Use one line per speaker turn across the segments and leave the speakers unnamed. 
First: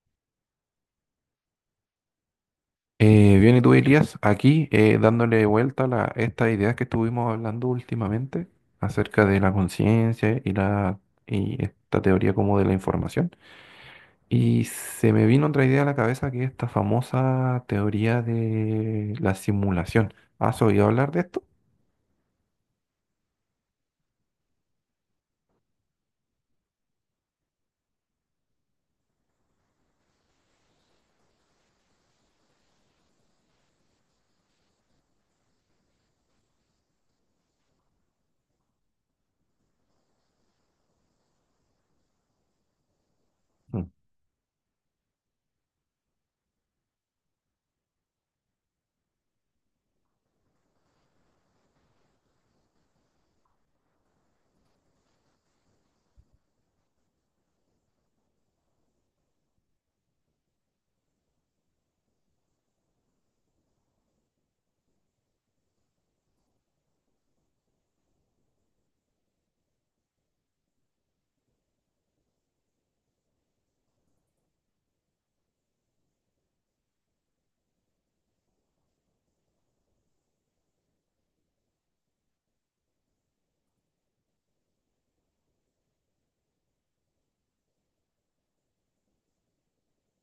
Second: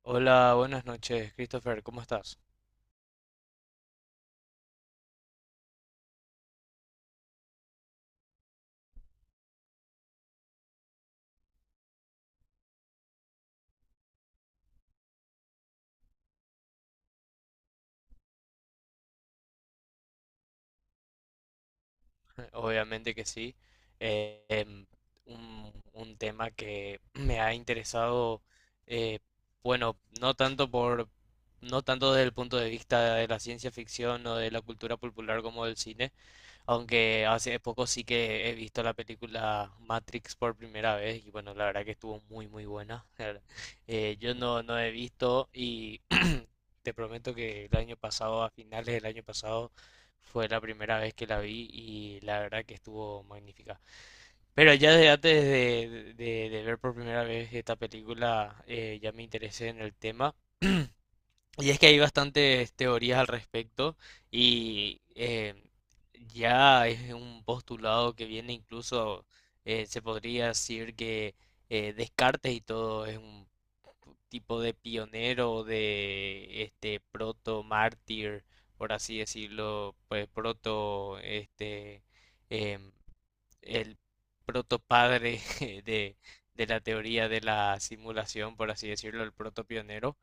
Hola, buenas noches, Christopher, ¿cómo estás?
Bien, y tú Elías, aquí dándole vuelta a estas ideas que estuvimos hablando últimamente acerca de la conciencia y esta teoría como de la información. Y se me vino otra idea a la cabeza, que es esta famosa teoría de la simulación. ¿Has oído hablar de esto?
Obviamente que sí. Eh, em, un tema que me ha interesado, eh, bueno, no tanto desde el punto de vista de la ciencia ficción o de la cultura popular como del cine, aunque hace poco sí que he visto la película Matrix por primera vez y bueno, la verdad que estuvo muy muy buena.
Mm.
Yo no, no he visto y te prometo que el año pasado, a finales del año pasado, fue la primera vez que la vi y la verdad que estuvo magnífica. Pero ya desde de ver por primera vez esta película, ya me interesé en el tema. Y es que hay bastantes teorías al respecto y ya es un postulado que viene incluso, se podría decir que Descartes y todo es un tipo de pionero, de este proto mártir, por así decirlo, pues proto este em, el proto padre de, de la teoría de la simulación, por así decirlo, el proto pionero,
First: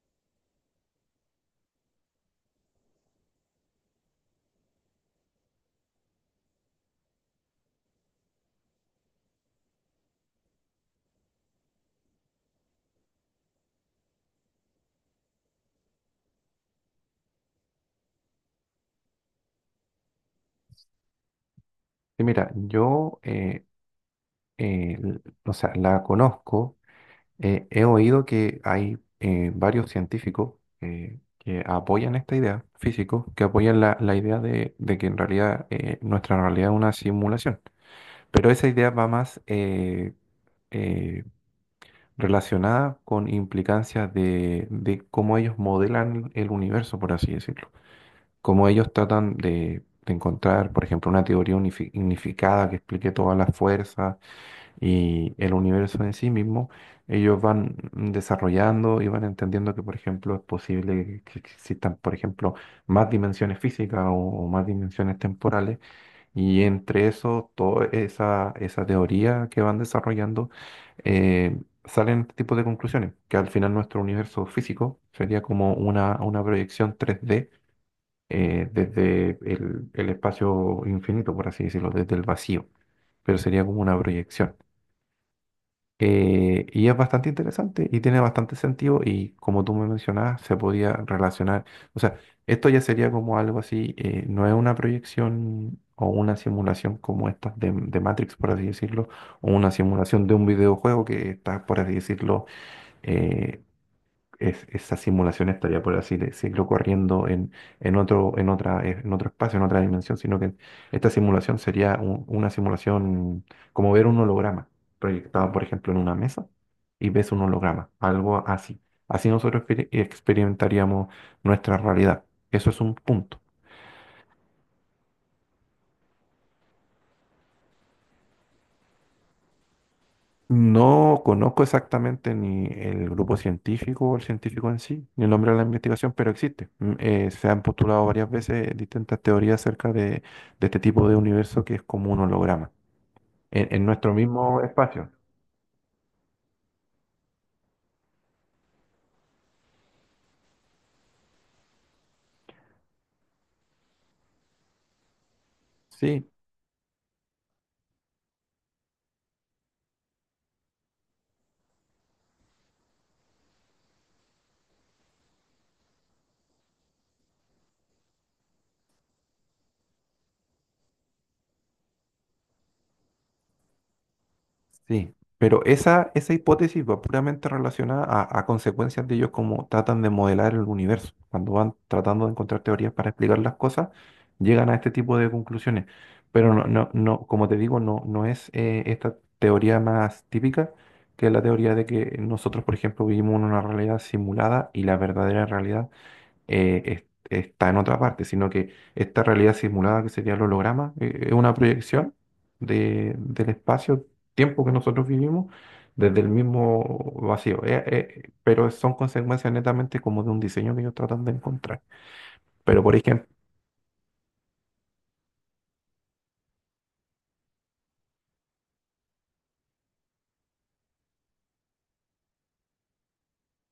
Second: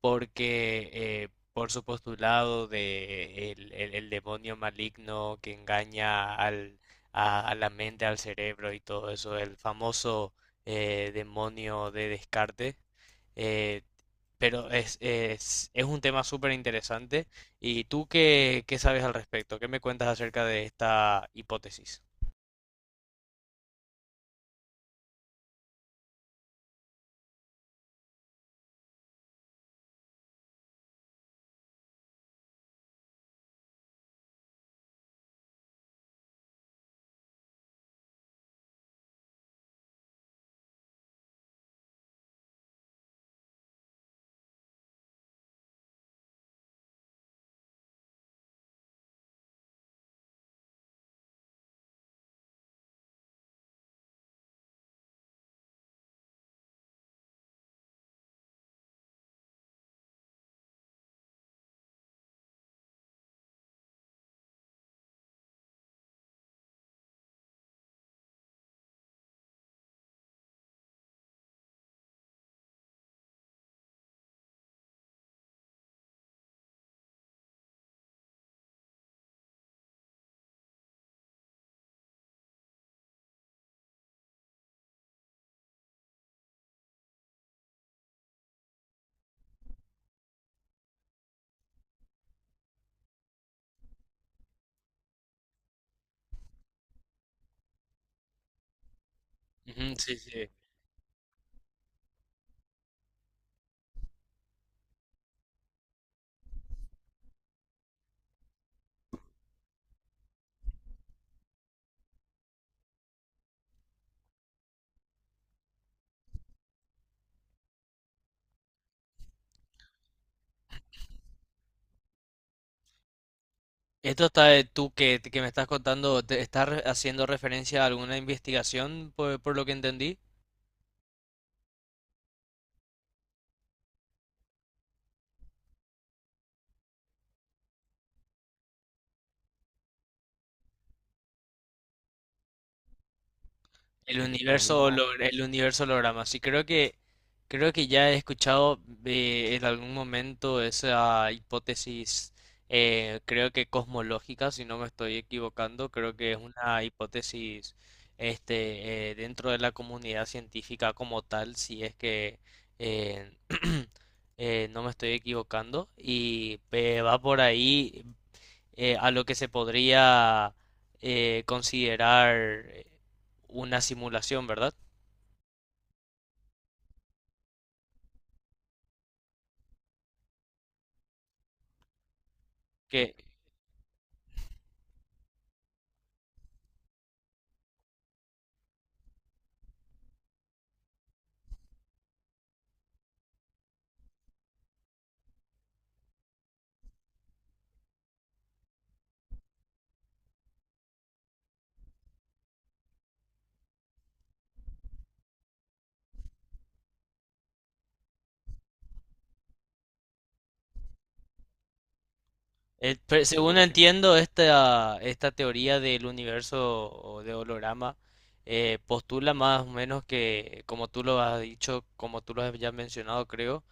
porque por su postulado de el demonio maligno que engaña a la mente, al cerebro y todo eso, el famoso demonio de Descartes. eh, pero es un tema súper interesante. ¿Y tú qué sabes al respecto? ¿Qué me cuentas acerca de esta hipótesis?
Y mira, o sea, la conozco. He oído que hay varios científicos, que apoyan esta idea, físicos, que apoyan la idea de que en realidad nuestra realidad es una simulación. Pero esa idea va más eh, relacionada con implicancias de cómo ellos modelan el universo, por así decirlo. Cómo ellos tratan de encontrar, por ejemplo, una teoría unificada que explique todas las fuerzas y el universo en sí mismo. Ellos van desarrollando y van entendiendo que, por ejemplo, es posible que existan, por ejemplo, más dimensiones físicas o más dimensiones temporales, y entre eso, toda esa teoría que van desarrollando, eh, salen este tipo de conclusiones, que al final nuestro universo físico sería como una proyección 3D. Desde el espacio infinito, por así decirlo, desde el vacío, pero sería como una proyección. Y es bastante interesante y tiene bastante sentido, y como tú me mencionabas, se podía relacionar, o sea, esto ya sería como algo así. No es una proyección o una simulación como esta de Matrix, por así decirlo, o una
Ujú, sí,
simulación de
sí.
un videojuego que está, por así decirlo, eh, esa simulación estaría, por así decirlo, corriendo en otro, en otro espacio, en otra dimensión, sino que esta simulación sería una simulación, como ver un holograma proyectado, por ejemplo, en una mesa, y ves un holograma, algo así. Así nosotros experimentaríamos nuestra realidad. Eso es un punto.
Esto está, de tú que me estás contando, ¿te estás haciendo referencia a alguna investigación por lo que entendí?
No conozco exactamente ni el grupo científico o el científico en sí, ni el nombre de la investigación, pero existe. Mm, se han postulado varias veces distintas teorías acerca de este tipo de universo que es como un holograma, en nuestro
El
mismo
universo
espacio.
Holograma. El universo holograma. Sí, creo que ya he escuchado en algún momento esa hipótesis, creo que cosmológica, si no me estoy equivocando, creo
Sí.
que es una hipótesis, dentro de la comunidad científica como tal, si es que eh, no me estoy equivocando y va por ahí a lo que se podría considerar una simulación, ¿verdad?
Sí, pero esa hipótesis va puramente relacionada a consecuencias de ellos, como tratan de modelar el universo. Cuando van tratando de encontrar teorías para
Que
explicar las cosas, llegan a este tipo de conclusiones. Pero no, no, no, como te digo, no, no es esta teoría más típica, que es la teoría de que nosotros, por ejemplo, vivimos en una realidad simulada y la verdadera realidad eh, está en otra parte, sino que esta realidad simulada, que sería el holograma, es una proyección del espacio-tiempo que nosotros vivimos desde el mismo vacío. Pero son consecuencias netamente como de un diseño que ellos tratan de encontrar. Pero por ejemplo,
Según entiendo, esta teoría del universo o de holograma, postula más o menos que, como tú lo has dicho, como tú lo has ya mencionado, creo,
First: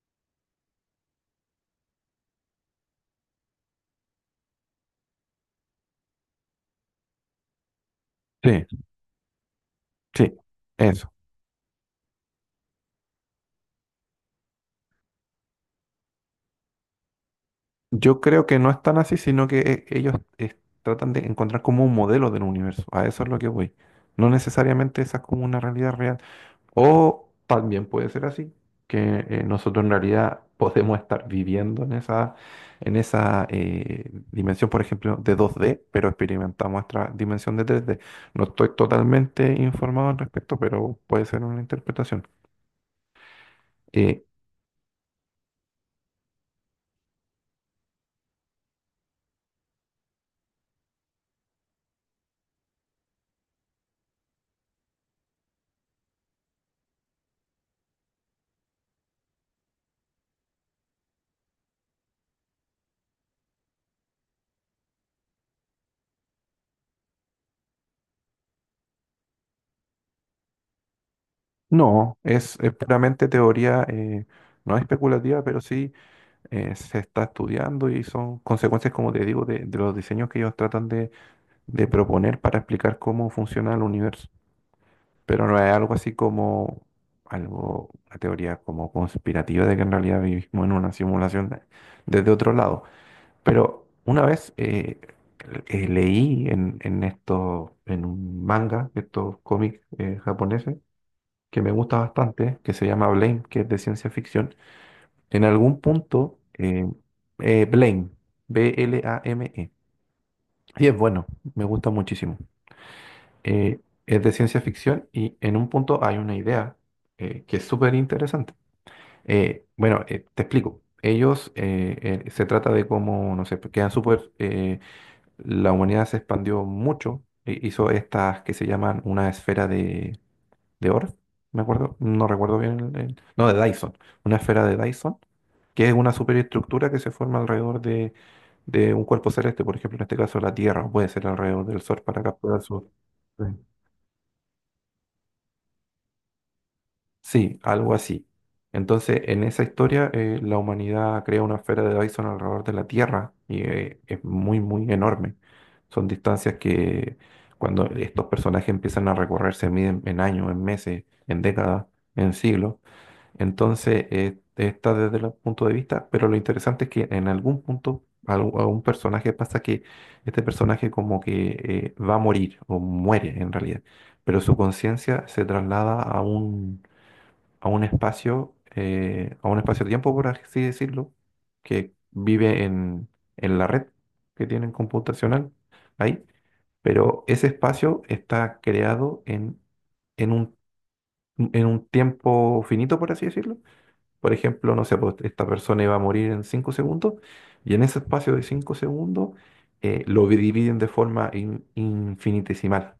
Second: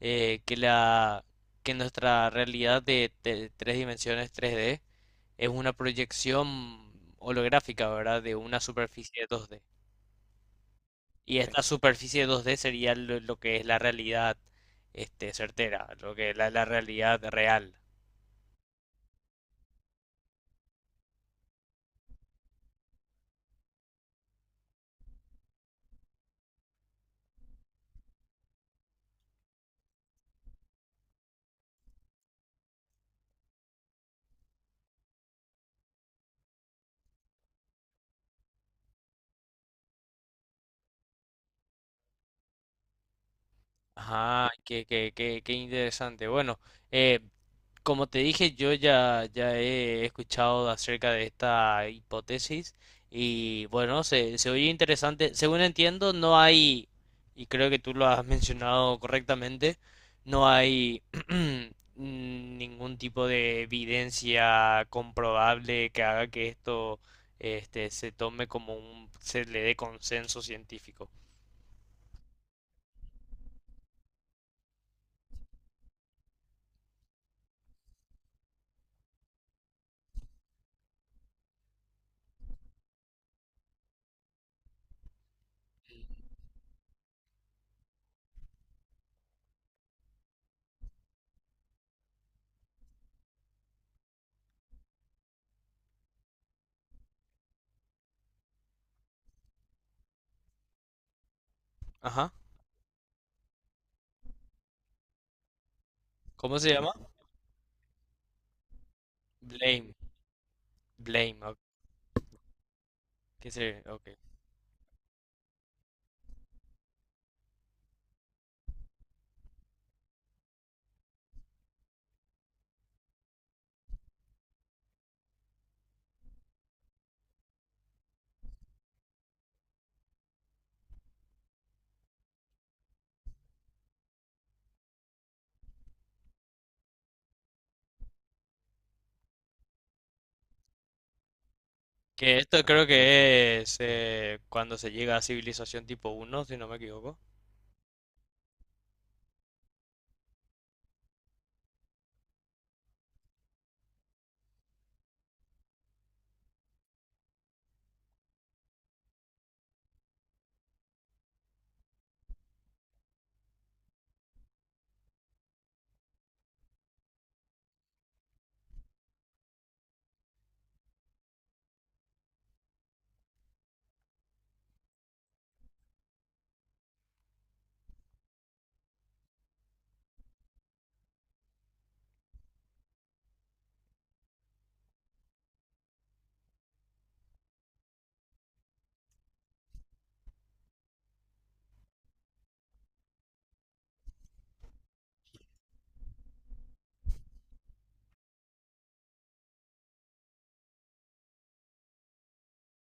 eh, que la, que nuestra realidad de tres dimensiones 3D es una proyección holográfica, ¿verdad? De una
sí,
superficie 2D.
sí, eso.
Y sí. Esta superficie 2D sería lo que es la realidad, certera, lo que es la realidad real.
Yo creo que no es tan así, sino que ellos tratan de encontrar como un modelo del universo. A eso es lo que voy. No necesariamente esa es como una realidad real. O también puede ser así, que nosotros en realidad podemos estar viviendo en esa dimensión, por ejemplo, de 2D, pero experimentamos nuestra dimensión de 3D. No estoy totalmente informado al respecto, pero puede ser una interpretación. Eh,
Ah, qué interesante. Bueno, eh, como te dije, ya he escuchado acerca de esta hipótesis y bueno, se oye interesante. Según entiendo, no hay, y creo que tú lo has mencionado correctamente, no hay ningún tipo de evidencia comprobable que haga que esto, se tome como se le dé consenso científico.
no, es puramente teoría. No especulativa, pero sí se está estudiando, y son consecuencias, como te digo, de los diseños que ellos tratan de proponer para explicar cómo funciona el universo. Pero no es algo así como algo, una teoría como conspirativa de que en realidad vivimos en una simulación desde otro lado. Pero una vez leí en esto, en un manga, de estos cómics japoneses, que me gusta
Ajá.
bastante, que se llama Blame, que es de ciencia ficción. En algún punto,
¿Cómo se llama?
Blame, B-L-A-M-E.
Blame.
Y es bueno,
Blame, ok,
me gusta muchísimo. eh,
ok.
es de ciencia ficción, y en un punto hay una idea que es súper interesante. Bueno, Te explico. Ellos, se trata de cómo, no sé, pues, quedan súper, la humanidad se expandió mucho, hizo estas que se llaman una esfera de Orff, me acuerdo, no recuerdo bien, no, de Dyson, una esfera de Dyson, que es una superestructura que se forma alrededor de un cuerpo celeste, por ejemplo, en este caso la Tierra, o puede ser alrededor del Sol para
Que
capturar
esto creo
su... Sí.
que es cuando se llega a civilización tipo uno, si no me equivoco.
Sí, algo así. Entonces, en esa historia, la humanidad crea una esfera de Dyson alrededor de la Tierra, y es muy, muy enorme. Son distancias que cuando estos personajes empiezan a recorrer se miden en años, en meses, en décadas, en siglos. Entonces, está desde el punto de vista, pero lo interesante es que en algún punto a un personaje pasa que este personaje como que va a morir o muere en realidad, pero su conciencia se traslada a un espacio, a un espacio-tiempo, por así decirlo, que vive en la red que tienen computacional ahí, pero ese espacio está creado en un, en un tiempo finito, por así decirlo. Por ejemplo, no sé, pues, esta persona iba a morir en 5 segundos, y en ese espacio de 5 segundos lo dividen de forma infinitesimal.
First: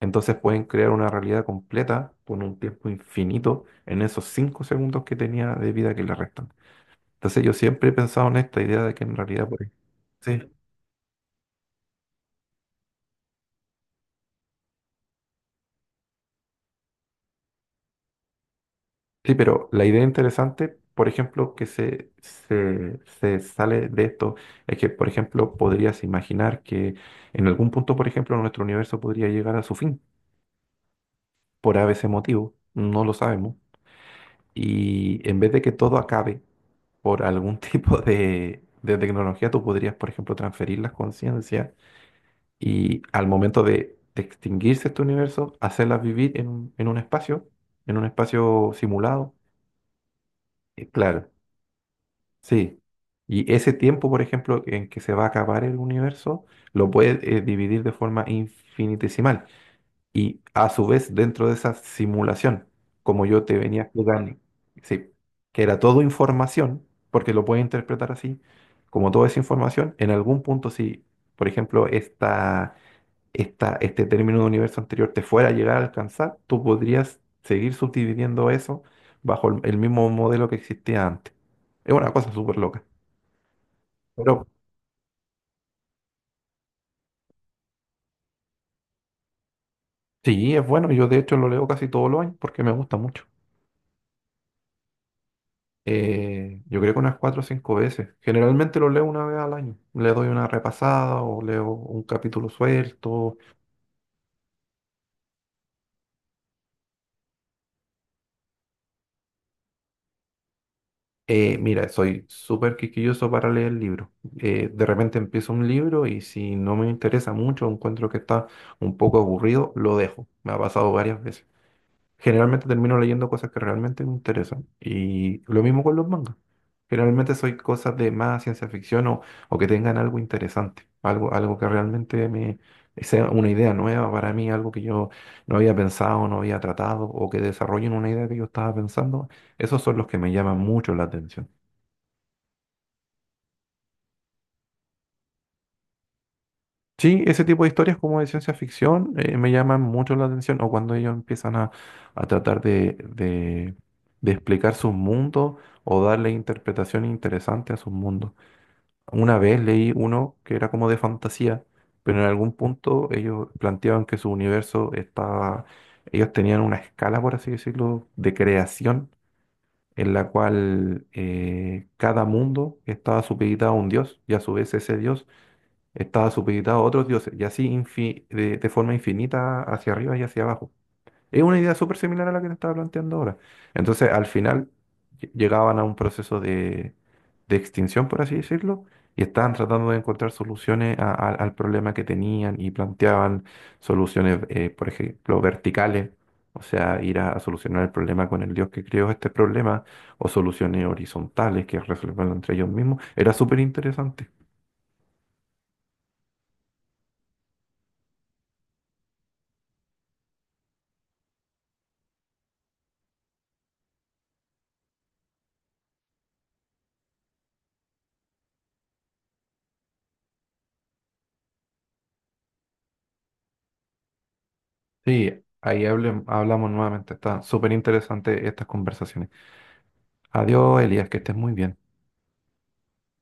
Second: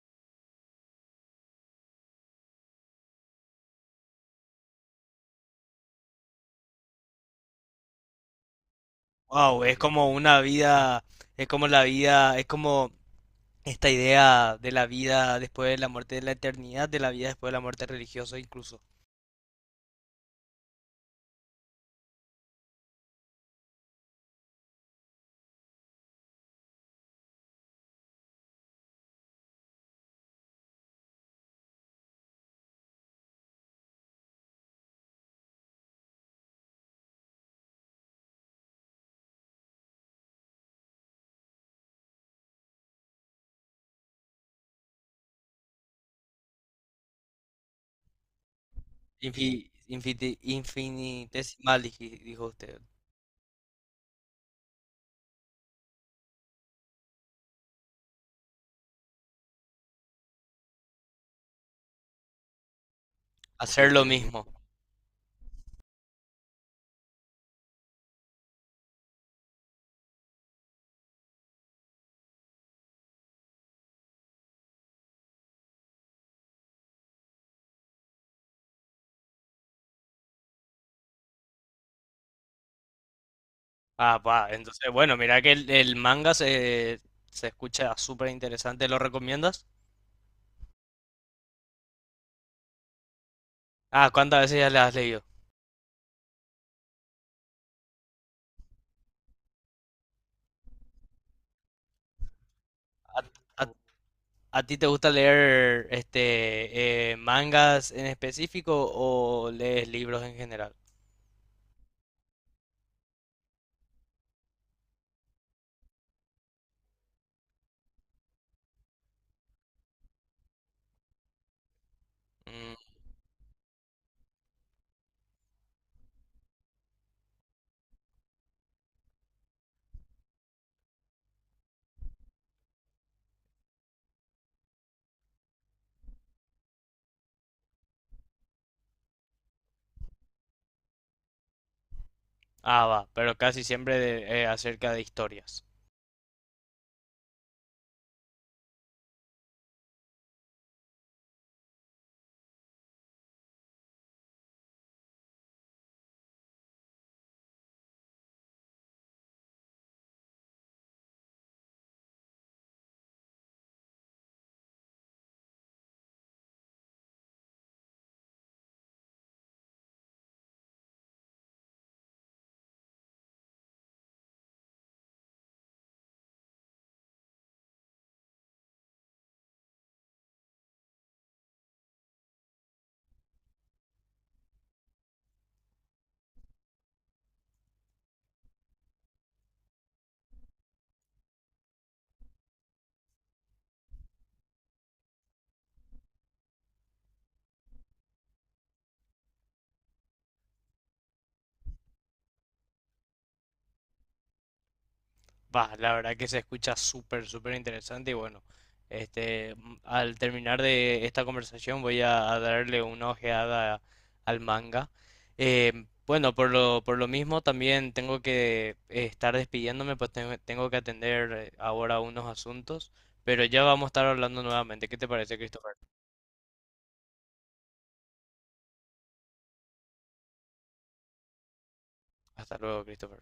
Entonces pueden crear una realidad completa con un tiempo infinito en esos 5 segundos que tenía de vida que le restan. Entonces yo siempre he pensado en esta idea de que en realidad...
Wow, es como una
Sí,
vida, es como la vida, es como esta idea de la vida después de la muerte, de la eternidad, de la vida después de la muerte religiosa incluso.
sí, pero la idea interesante, por ejemplo, que se sale de esto, es que, por ejemplo, podrías imaginar que en algún punto, por ejemplo, nuestro universo podría llegar a su fin, por ese motivo, no lo sabemos. Y en vez de que todo acabe, por algún tipo de tecnología, tú podrías, por ejemplo, transferir las conciencias y al momento de extinguirse este universo, hacerlas vivir en un espacio simulado.
Infi-
Claro,
Infinitesimal, dijo usted.
sí. Y ese tiempo, por ejemplo, en que se va a acabar el universo, lo puedes dividir de forma infinitesimal. Y a su vez dentro de esa simulación, como yo te venía
Hacer lo
explicando,
mismo.
sí, que era todo información, porque lo puedes interpretar así, como toda esa información, en algún punto si, por ejemplo, este término de universo anterior te fuera a llegar a alcanzar, tú podrías seguir subdividiendo eso bajo el mismo modelo que existía antes. Es una cosa súper loca.
Ah,
Pero
va, entonces, bueno, mira que el manga se escucha súper interesante, ¿lo recomiendas?
sí, es bueno, yo de hecho lo leo casi todos los años porque me gusta mucho.
Ah, ¿cuántas veces ya le has leído?
Yo creo que unas cuatro o cinco veces. Generalmente lo leo una vez al año. Le doy una repasada o leo un capítulo suelto.
A, ¿a ti te gusta leer mangas en específico o lees libros en general?
Mira, soy súper quisquilloso para leer libros. De repente empiezo un libro y si no me interesa mucho, encuentro que está un poco aburrido, lo dejo. Me ha pasado varias veces. Generalmente
Mm,
termino leyendo cosas que realmente me interesan. Y lo mismo con los mangas. Generalmente soy cosas de más ciencia ficción, o que tengan algo interesante, algo, algo que realmente me sea una idea nueva para mí, algo que yo no había pensado, no había tratado, o que desarrollen una idea que yo estaba pensando. Esos son los que me llaman mucho la atención.
ah, va, pero casi siempre acerca de historias.
Sí, ese tipo de historias como de ciencia ficción me llaman mucho la atención, o cuando ellos empiezan a tratar de explicar sus mundos o darle interpretación interesante a sus mundos. Una vez leí uno que era como de fantasía, pero en algún punto ellos planteaban que su universo estaba, ellos tenían una escala, por así decirlo, de creación, en la cual cada mundo estaba supeditado a un dios, y a su vez ese dios estaba supeditado a otros dioses, y así de forma infinita hacia arriba y hacia abajo. Es una idea súper similar a la que te estaba planteando ahora. Entonces, al final llegaban a un proceso de extinción, por así decirlo, y estaban tratando de encontrar soluciones al problema que tenían, y planteaban soluciones, por ejemplo, verticales. O sea, ir a solucionar el problema con el dios que creó este problema, o soluciones horizontales, que resolverlo entre ellos mismos. Era súper interesante.
Va, la verdad que se escucha súper, súper interesante y bueno, este, al terminar de esta conversación voy a darle una ojeada al manga. Eh, bueno, por lo mismo también tengo que estar despidiéndome, pues tengo, tengo que atender ahora unos asuntos, pero ya vamos a estar hablando nuevamente. ¿Qué te
Sí,
parece, Christopher?
ahí hablamos nuevamente. Está súper interesante estas conversaciones. Adiós, Elías, que estés muy bien.
Hasta luego, Christopher.